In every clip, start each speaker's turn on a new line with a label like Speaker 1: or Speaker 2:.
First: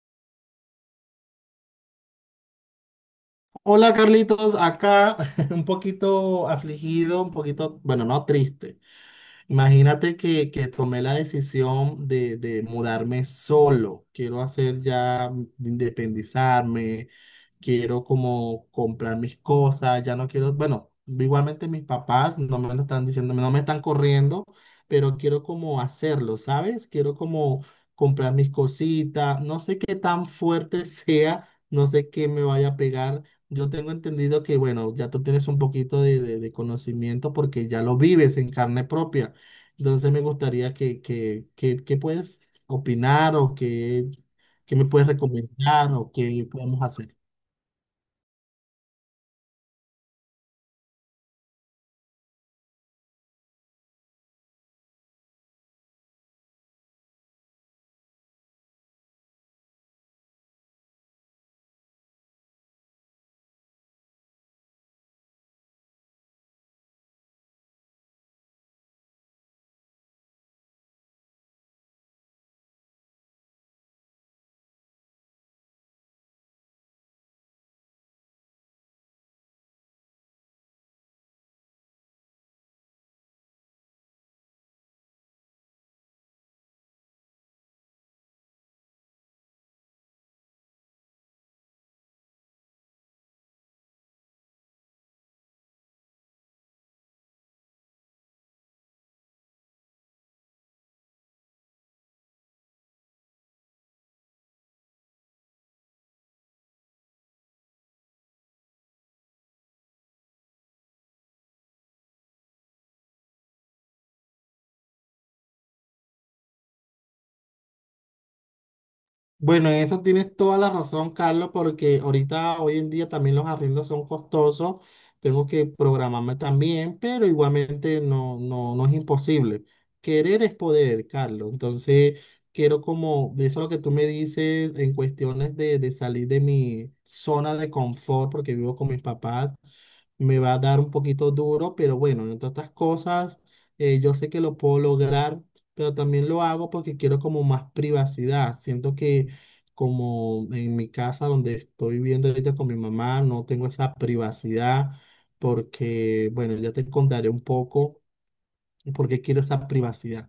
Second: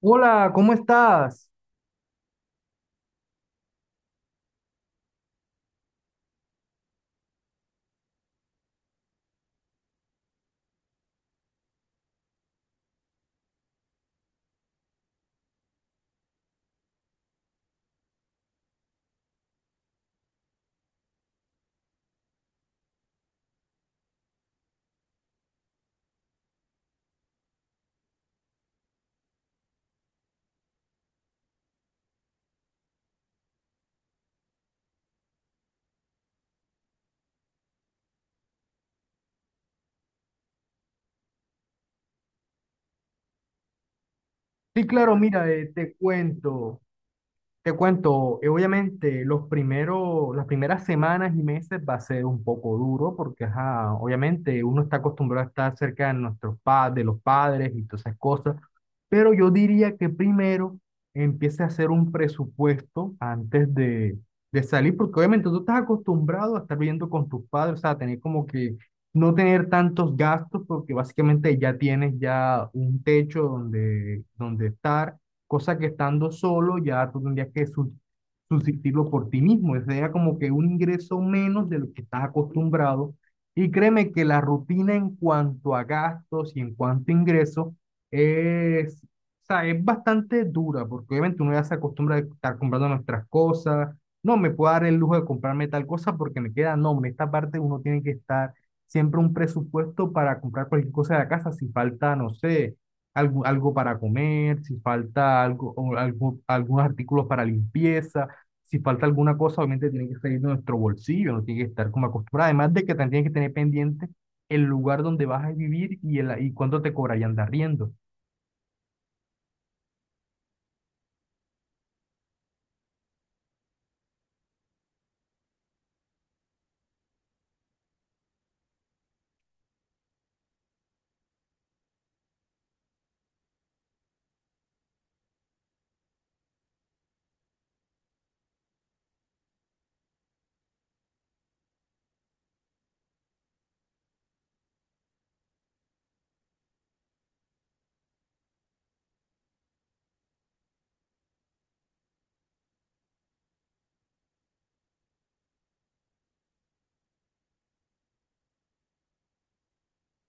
Speaker 1: Hola, ¿cómo estás?
Speaker 2: Hola Carlitos, acá un poquito afligido, un poquito, bueno, no triste. Imagínate que tomé la decisión de mudarme solo. Quiero hacer ya, independizarme, quiero como comprar mis cosas, ya no quiero, bueno, igualmente mis papás no me lo están diciendo, no me están corriendo, pero quiero como hacerlo, ¿sabes? Quiero como comprar mis cositas, no sé qué tan fuerte sea, no sé qué me vaya a pegar. Yo tengo entendido que, bueno, ya tú tienes un poquito de, de conocimiento porque ya lo vives en carne propia. Entonces me gustaría que puedes opinar o que me
Speaker 1: Sí,
Speaker 2: puedes
Speaker 1: claro, mira,
Speaker 2: recomendar
Speaker 1: te
Speaker 2: o qué
Speaker 1: cuento.
Speaker 2: podemos hacer.
Speaker 1: Te cuento, obviamente las primeras semanas y meses va a ser un poco duro porque, ajá, obviamente uno está acostumbrado a estar cerca de nuestros padres, de los padres y todas esas cosas, pero yo diría que primero empiece a hacer un presupuesto antes de salir, porque obviamente tú estás acostumbrado a estar viviendo con tus padres, o sea, tener como que no tener tantos gastos porque básicamente ya tienes ya un techo donde estar cosa que estando solo ya tú tendrías que subsistirlo por ti mismo, sería como que un ingreso menos de lo que estás acostumbrado. Y créeme que la rutina en cuanto a gastos y en cuanto a ingresos es, o sea, es bastante dura, porque obviamente uno ya se acostumbra a estar comprando nuestras cosas, no me puedo dar el lujo de comprarme tal cosa porque me queda, no, en esta parte uno tiene que estar siempre un presupuesto para comprar cualquier cosa de la casa, si falta, no sé algo para comer, si falta algo, o algunos artículos para limpieza, si falta alguna cosa, obviamente tiene que salir de nuestro bolsillo, no tiene que estar como acostumbrado. Además de que también tienes que tener pendiente el lugar donde vas a vivir y cuánto te cobrarían de arriendo.
Speaker 2: Bueno, en eso tienes toda la razón, Carlos, porque ahorita, hoy en día también los arriendos son costosos. Tengo que programarme también, pero igualmente no es imposible. Querer es poder, Carlos. Entonces, quiero como, de eso lo que tú me dices en cuestiones de salir de mi zona de confort, porque vivo con mis papás, me va a dar un poquito duro, pero bueno, entre otras cosas, yo sé que lo puedo lograr, pero también lo hago porque quiero como más privacidad. Siento que como en mi casa donde estoy viviendo ahorita con mi mamá, no tengo esa privacidad porque, bueno, ya te contaré un poco por qué quiero esa privacidad.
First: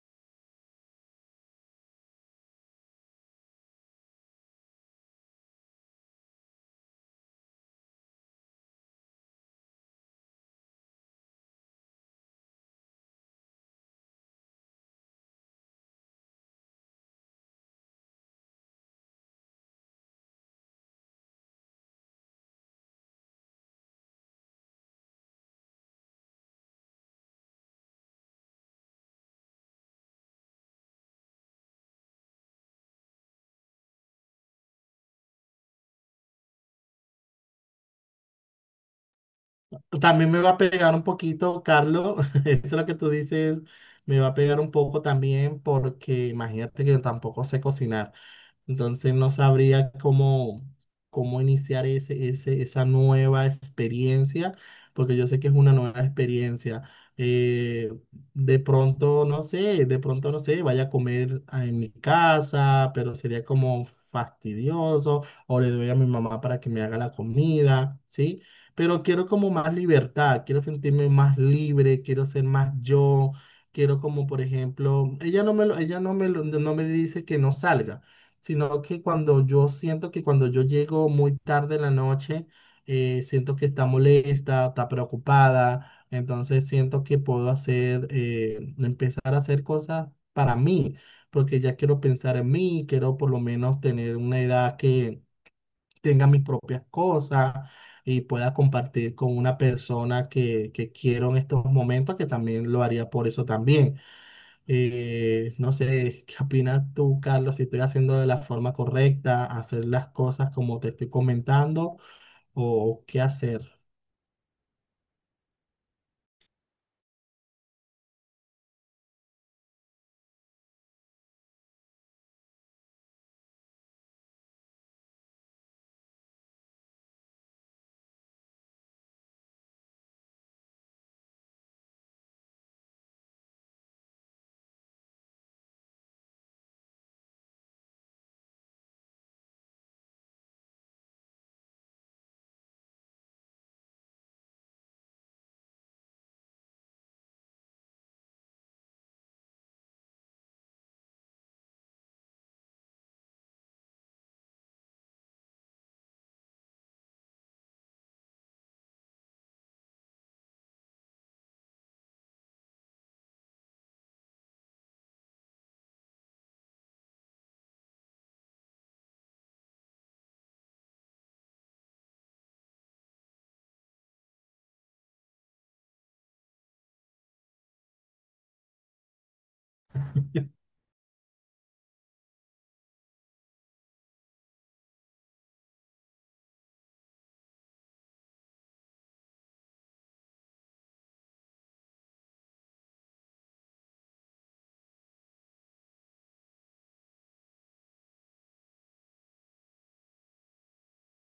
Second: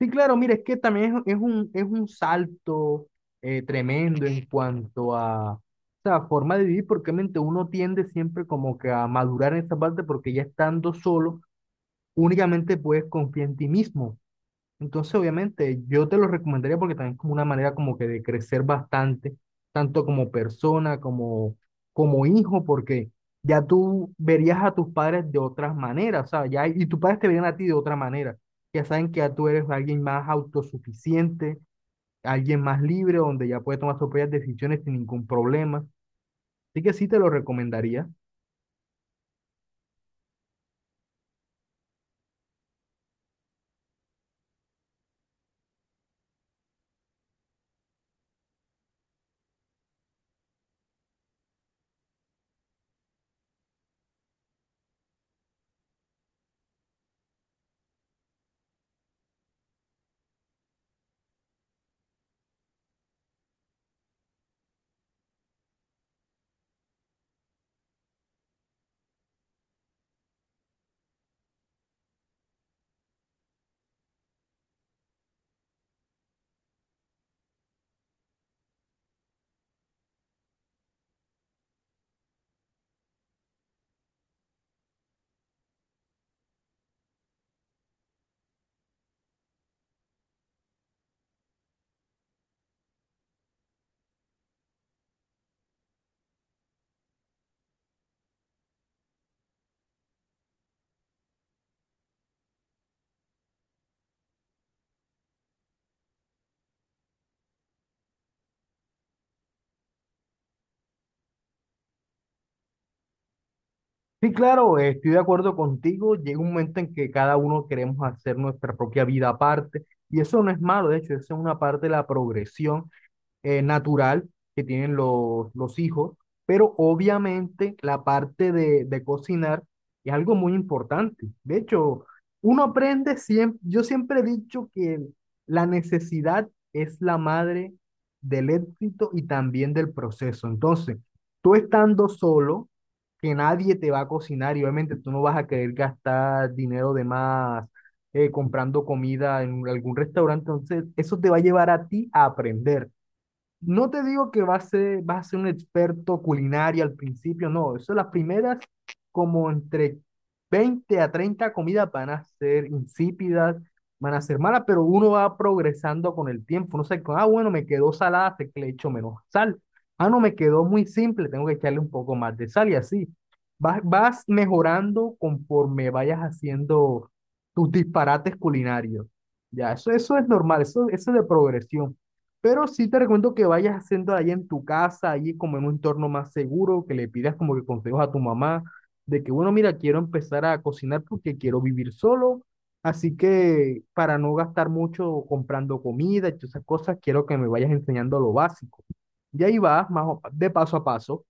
Speaker 1: Sí, claro, mire, es que también es un salto tremendo en cuanto a sea, forma de vivir, porque obviamente uno tiende siempre como que a madurar en esa parte, porque ya estando solo, únicamente puedes confiar en ti mismo. Entonces, obviamente, yo te lo recomendaría porque también es como una manera como que de crecer bastante, tanto como persona, como, como hijo, porque ya tú verías a tus padres de otras maneras, ¿sabes? Ya, y tus padres te verían a ti de otra manera. Ya saben que ya tú eres alguien más autosuficiente, alguien más libre, donde ya puedes tomar tus propias decisiones sin ningún problema. Así que sí te lo recomendaría.
Speaker 2: También me va a pegar un poquito, Carlos. Eso lo que tú dices me va a pegar un poco también porque imagínate que yo tampoco sé cocinar. Entonces no sabría cómo, cómo iniciar esa nueva experiencia, porque yo sé que es una nueva experiencia. Eh, de pronto, no sé, de pronto, no sé, vaya a comer en mi casa, pero sería como fastidioso, o le doy a mi mamá para que me haga la comida, ¿sí? Pero quiero como más libertad, quiero sentirme más libre, quiero ser más yo, quiero como por ejemplo, ella no me lo- ella no me lo- no me dice que no salga, sino que cuando yo siento que cuando yo llego muy tarde en la noche, siento que está molesta, está preocupada, entonces siento que puedo hacer, empezar a hacer cosas para mí, porque ya quiero pensar en mí, quiero por lo menos tener una edad que tenga mis propias cosas y pueda compartir con una persona que quiero en estos momentos, que también lo haría por eso también. No sé, ¿qué opinas tú, Carlos? Si estoy haciendo de la forma correcta, hacer las cosas como te estoy comentando o qué hacer.
Speaker 1: Sí, claro, estoy de acuerdo contigo. Llega un momento en que cada uno queremos hacer nuestra propia vida aparte y eso no es malo, de hecho, eso es una parte de la progresión natural que tienen los hijos, pero obviamente la parte de cocinar es algo muy importante. De hecho, uno aprende siempre, yo siempre he dicho que la necesidad es la madre del éxito y también del proceso. Entonces, tú estando solo, que nadie te va a cocinar y obviamente tú no vas a querer gastar dinero de más comprando comida en algún restaurante, entonces eso te va a llevar a ti a aprender. No te digo que vas a ser un experto culinario al principio, no. Eso las primeras, como entre 20 a 30 comidas van a ser insípidas, van a ser malas, pero uno va progresando con el tiempo. No sé, ah, bueno, me quedó salada, sé que le echo menos sal. Ah, no, me quedó muy simple, tengo que echarle un poco más de sal y así. Vas mejorando conforme vayas haciendo tus disparates culinarios. Ya, eso es normal, eso es de progresión. Pero sí te recomiendo que vayas haciendo allá en tu casa, allí como en un entorno más seguro, que le pidas como que consejos a tu mamá de que, bueno, mira, quiero empezar a cocinar porque quiero vivir solo, así que para no gastar mucho comprando comida y todas esas cosas, quiero que me vayas enseñando lo básico. Y ahí vas, de paso a paso.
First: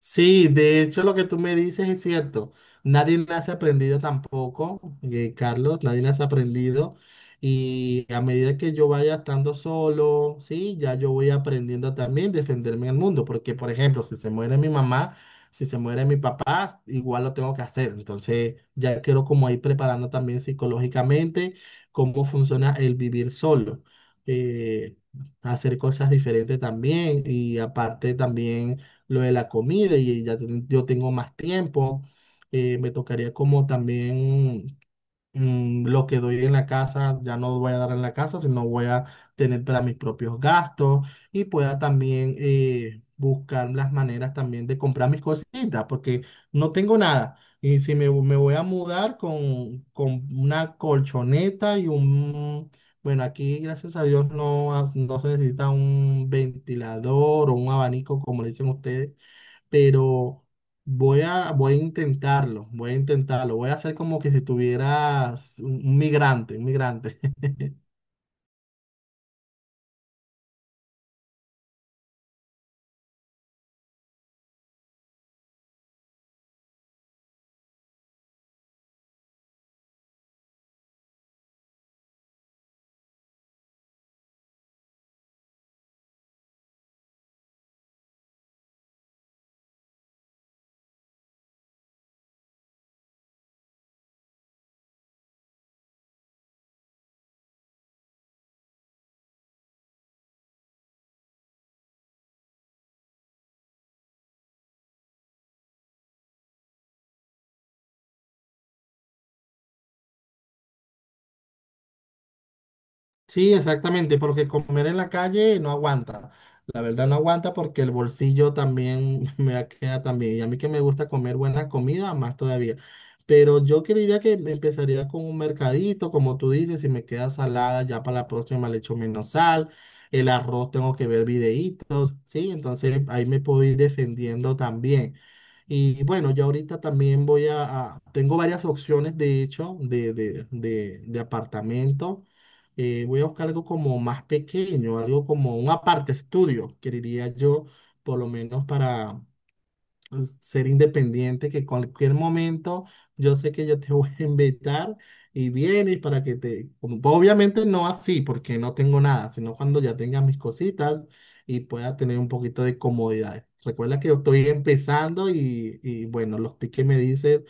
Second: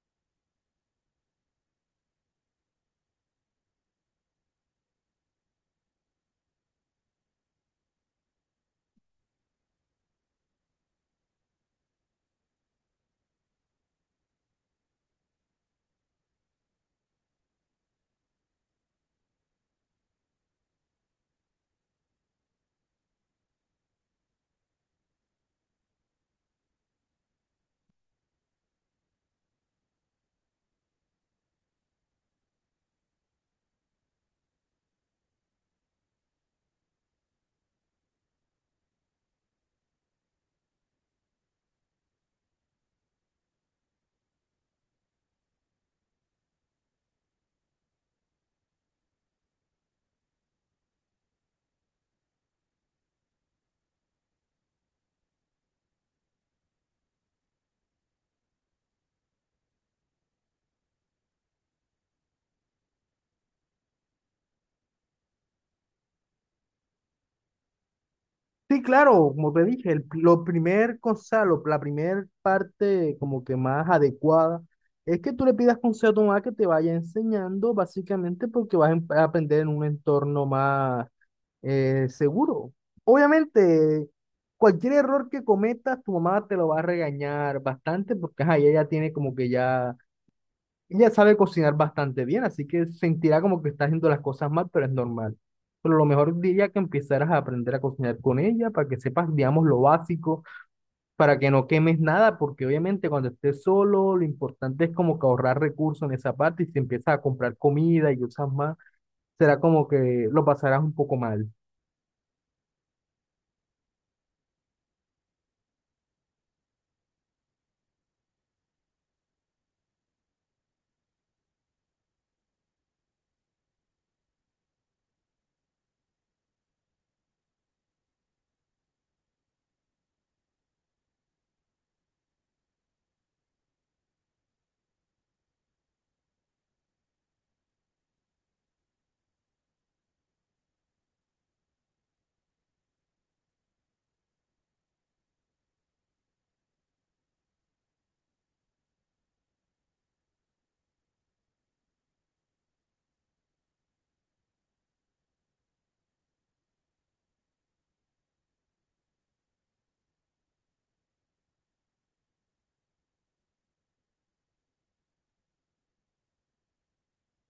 Speaker 2: Sí, de hecho lo que tú me dices es cierto. Nadie nace aprendido tampoco, Carlos, nadie nace aprendido. Y a medida que yo vaya estando solo, sí, ya yo voy aprendiendo también defenderme en el mundo. Porque, por ejemplo, si se muere mi mamá, si se muere mi papá, igual lo tengo que hacer. Entonces, ya quiero como ir preparando también psicológicamente cómo funciona el vivir solo. eh, Hacer cosas diferentes también y aparte también lo de la comida y yo tengo más tiempo. Me tocaría como también lo que doy en la casa, ya no voy a dar en la casa, sino voy a tener para mis propios gastos y pueda también buscar las maneras también de comprar mis cositas, porque no tengo nada. Y si me voy a mudar con una colchoneta y un... Bueno, aquí gracias a Dios no, no se necesita un ventilador o un abanico, como le dicen ustedes, pero voy a intentarlo, voy a intentarlo, voy a hacer como que si tuvieras un migrante, un migrante.
Speaker 1: Sí, claro, como te dije, el, lo primer consejo, la primer parte como que más adecuada es que tú le pidas consejo a tu mamá que te vaya enseñando, básicamente porque vas a a aprender en un entorno más seguro. Obviamente, cualquier error que cometas, tu mamá te lo va a regañar bastante porque ajá, ella ya tiene como que ya ella sabe cocinar bastante bien, así que sentirá como que está haciendo las cosas mal, pero es normal. Pero lo mejor diría que empezaras a aprender a cocinar con ella para que sepas, digamos, lo básico, para que no quemes nada, porque obviamente cuando estés solo, lo importante es como que ahorrar recursos en esa parte y si empiezas a comprar comida y usas más, será como que lo pasarás un poco mal.
Speaker 2: Sí, exactamente, porque comer en la calle no aguanta. La verdad no aguanta porque el bolsillo también me queda también. Y a mí que me gusta comer buena comida, más todavía. Pero yo creería que me empezaría con un mercadito, como tú dices, si me queda salada, ya para la próxima le echo menos sal. El arroz tengo que ver videitos, ¿sí? Entonces ahí me puedo ir defendiendo también. Y bueno, yo ahorita también tengo varias opciones, de hecho, de apartamento. Voy a buscar algo como más pequeño, algo como un aparte estudio, que diría yo, por lo menos para, pues, ser independiente, que cualquier momento yo sé que yo te voy a invitar y vienes para que te... Obviamente no así, porque no tengo nada, sino cuando ya tenga mis cositas y pueda tener un poquito de comodidad. Recuerda que yo estoy empezando y bueno, los tips que me dices,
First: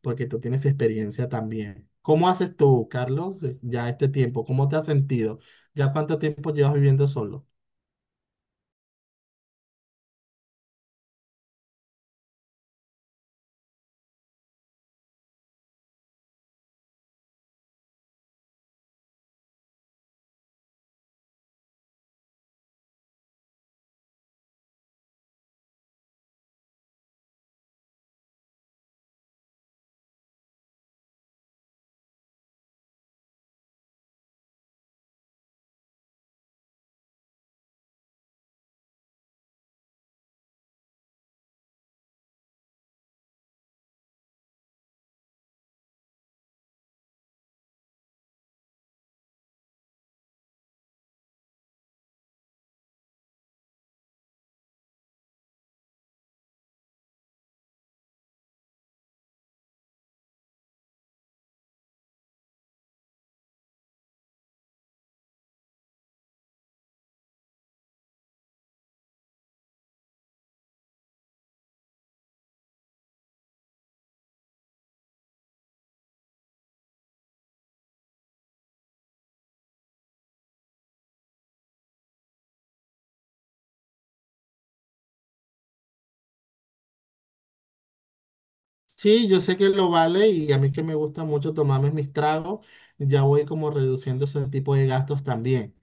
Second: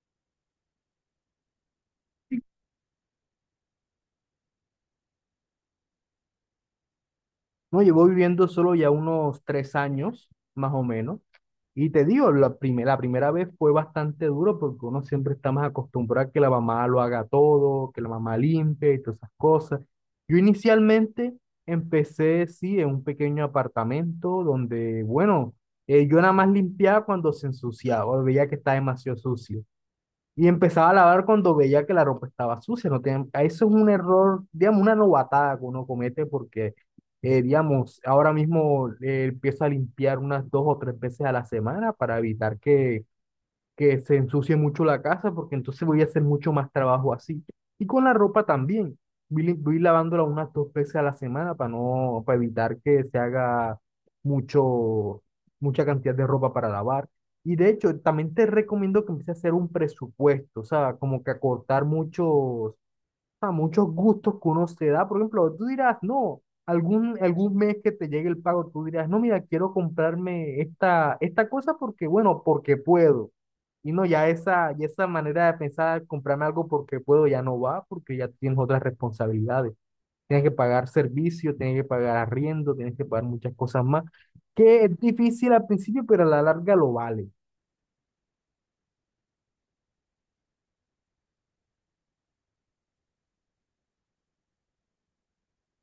Speaker 2: porque tú tienes experiencia también. ¿Cómo haces tú, Carlos, ya este tiempo? ¿Cómo te has sentido? ¿Ya cuánto tiempo llevas viviendo solo?
Speaker 1: No, llevo viviendo solo ya unos 3 años, más o menos. Y te digo, la primera vez fue bastante duro porque uno siempre está más acostumbrado a que la mamá lo haga todo, que la mamá limpie y todas esas cosas. Yo inicialmente empecé, sí, en un pequeño apartamento donde, bueno, yo nada más limpiaba cuando se ensuciaba, veía que está demasiado sucio. Y empezaba a lavar cuando veía que la ropa estaba sucia. No tiene- eso es un error, digamos, una novatada que uno comete porque, digamos, ahora mismo empiezo a limpiar unas 2 o 3 veces a la semana para evitar que se ensucie mucho la casa porque entonces voy a hacer mucho más trabajo así. Y con la ropa también. Voy lavándola unas 2 veces a la semana para no, para evitar que se haga mucho, mucha cantidad de ropa para lavar. Y de hecho, también te recomiendo que empieces a hacer un presupuesto, o sea, como que acortar a muchos gustos que uno se da. Por ejemplo, tú dirás, no, algún mes que te llegue el pago, tú dirás, no, mira, quiero comprarme esta cosa porque, bueno, porque puedo. Y no, ya esa manera de pensar, comprarme algo porque puedo, ya no va, porque ya tienes otras responsabilidades. Tienes que pagar servicio, tienes que pagar arriendo, tienes que pagar muchas cosas más, que es difícil al principio, pero a la larga lo vale.
Speaker 2: Sí, yo sé que lo vale y a mí que me gusta mucho tomarme mis tragos, ya voy como reduciendo ese tipo de gastos también.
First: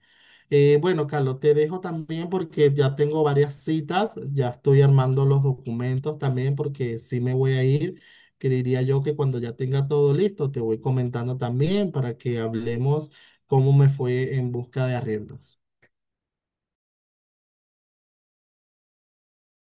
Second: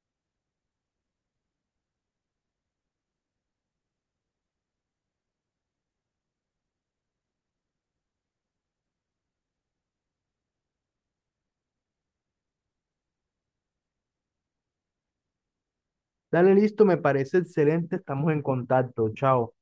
Speaker 2: Bueno, Carlos, te dejo también porque ya tengo varias citas, ya estoy armando los documentos también porque sí me voy a ir. Creería yo que cuando ya tenga todo listo, te voy comentando también para que hablemos cómo me fue en busca de arriendos.
Speaker 1: Dale, listo, me parece excelente, estamos en contacto, chao.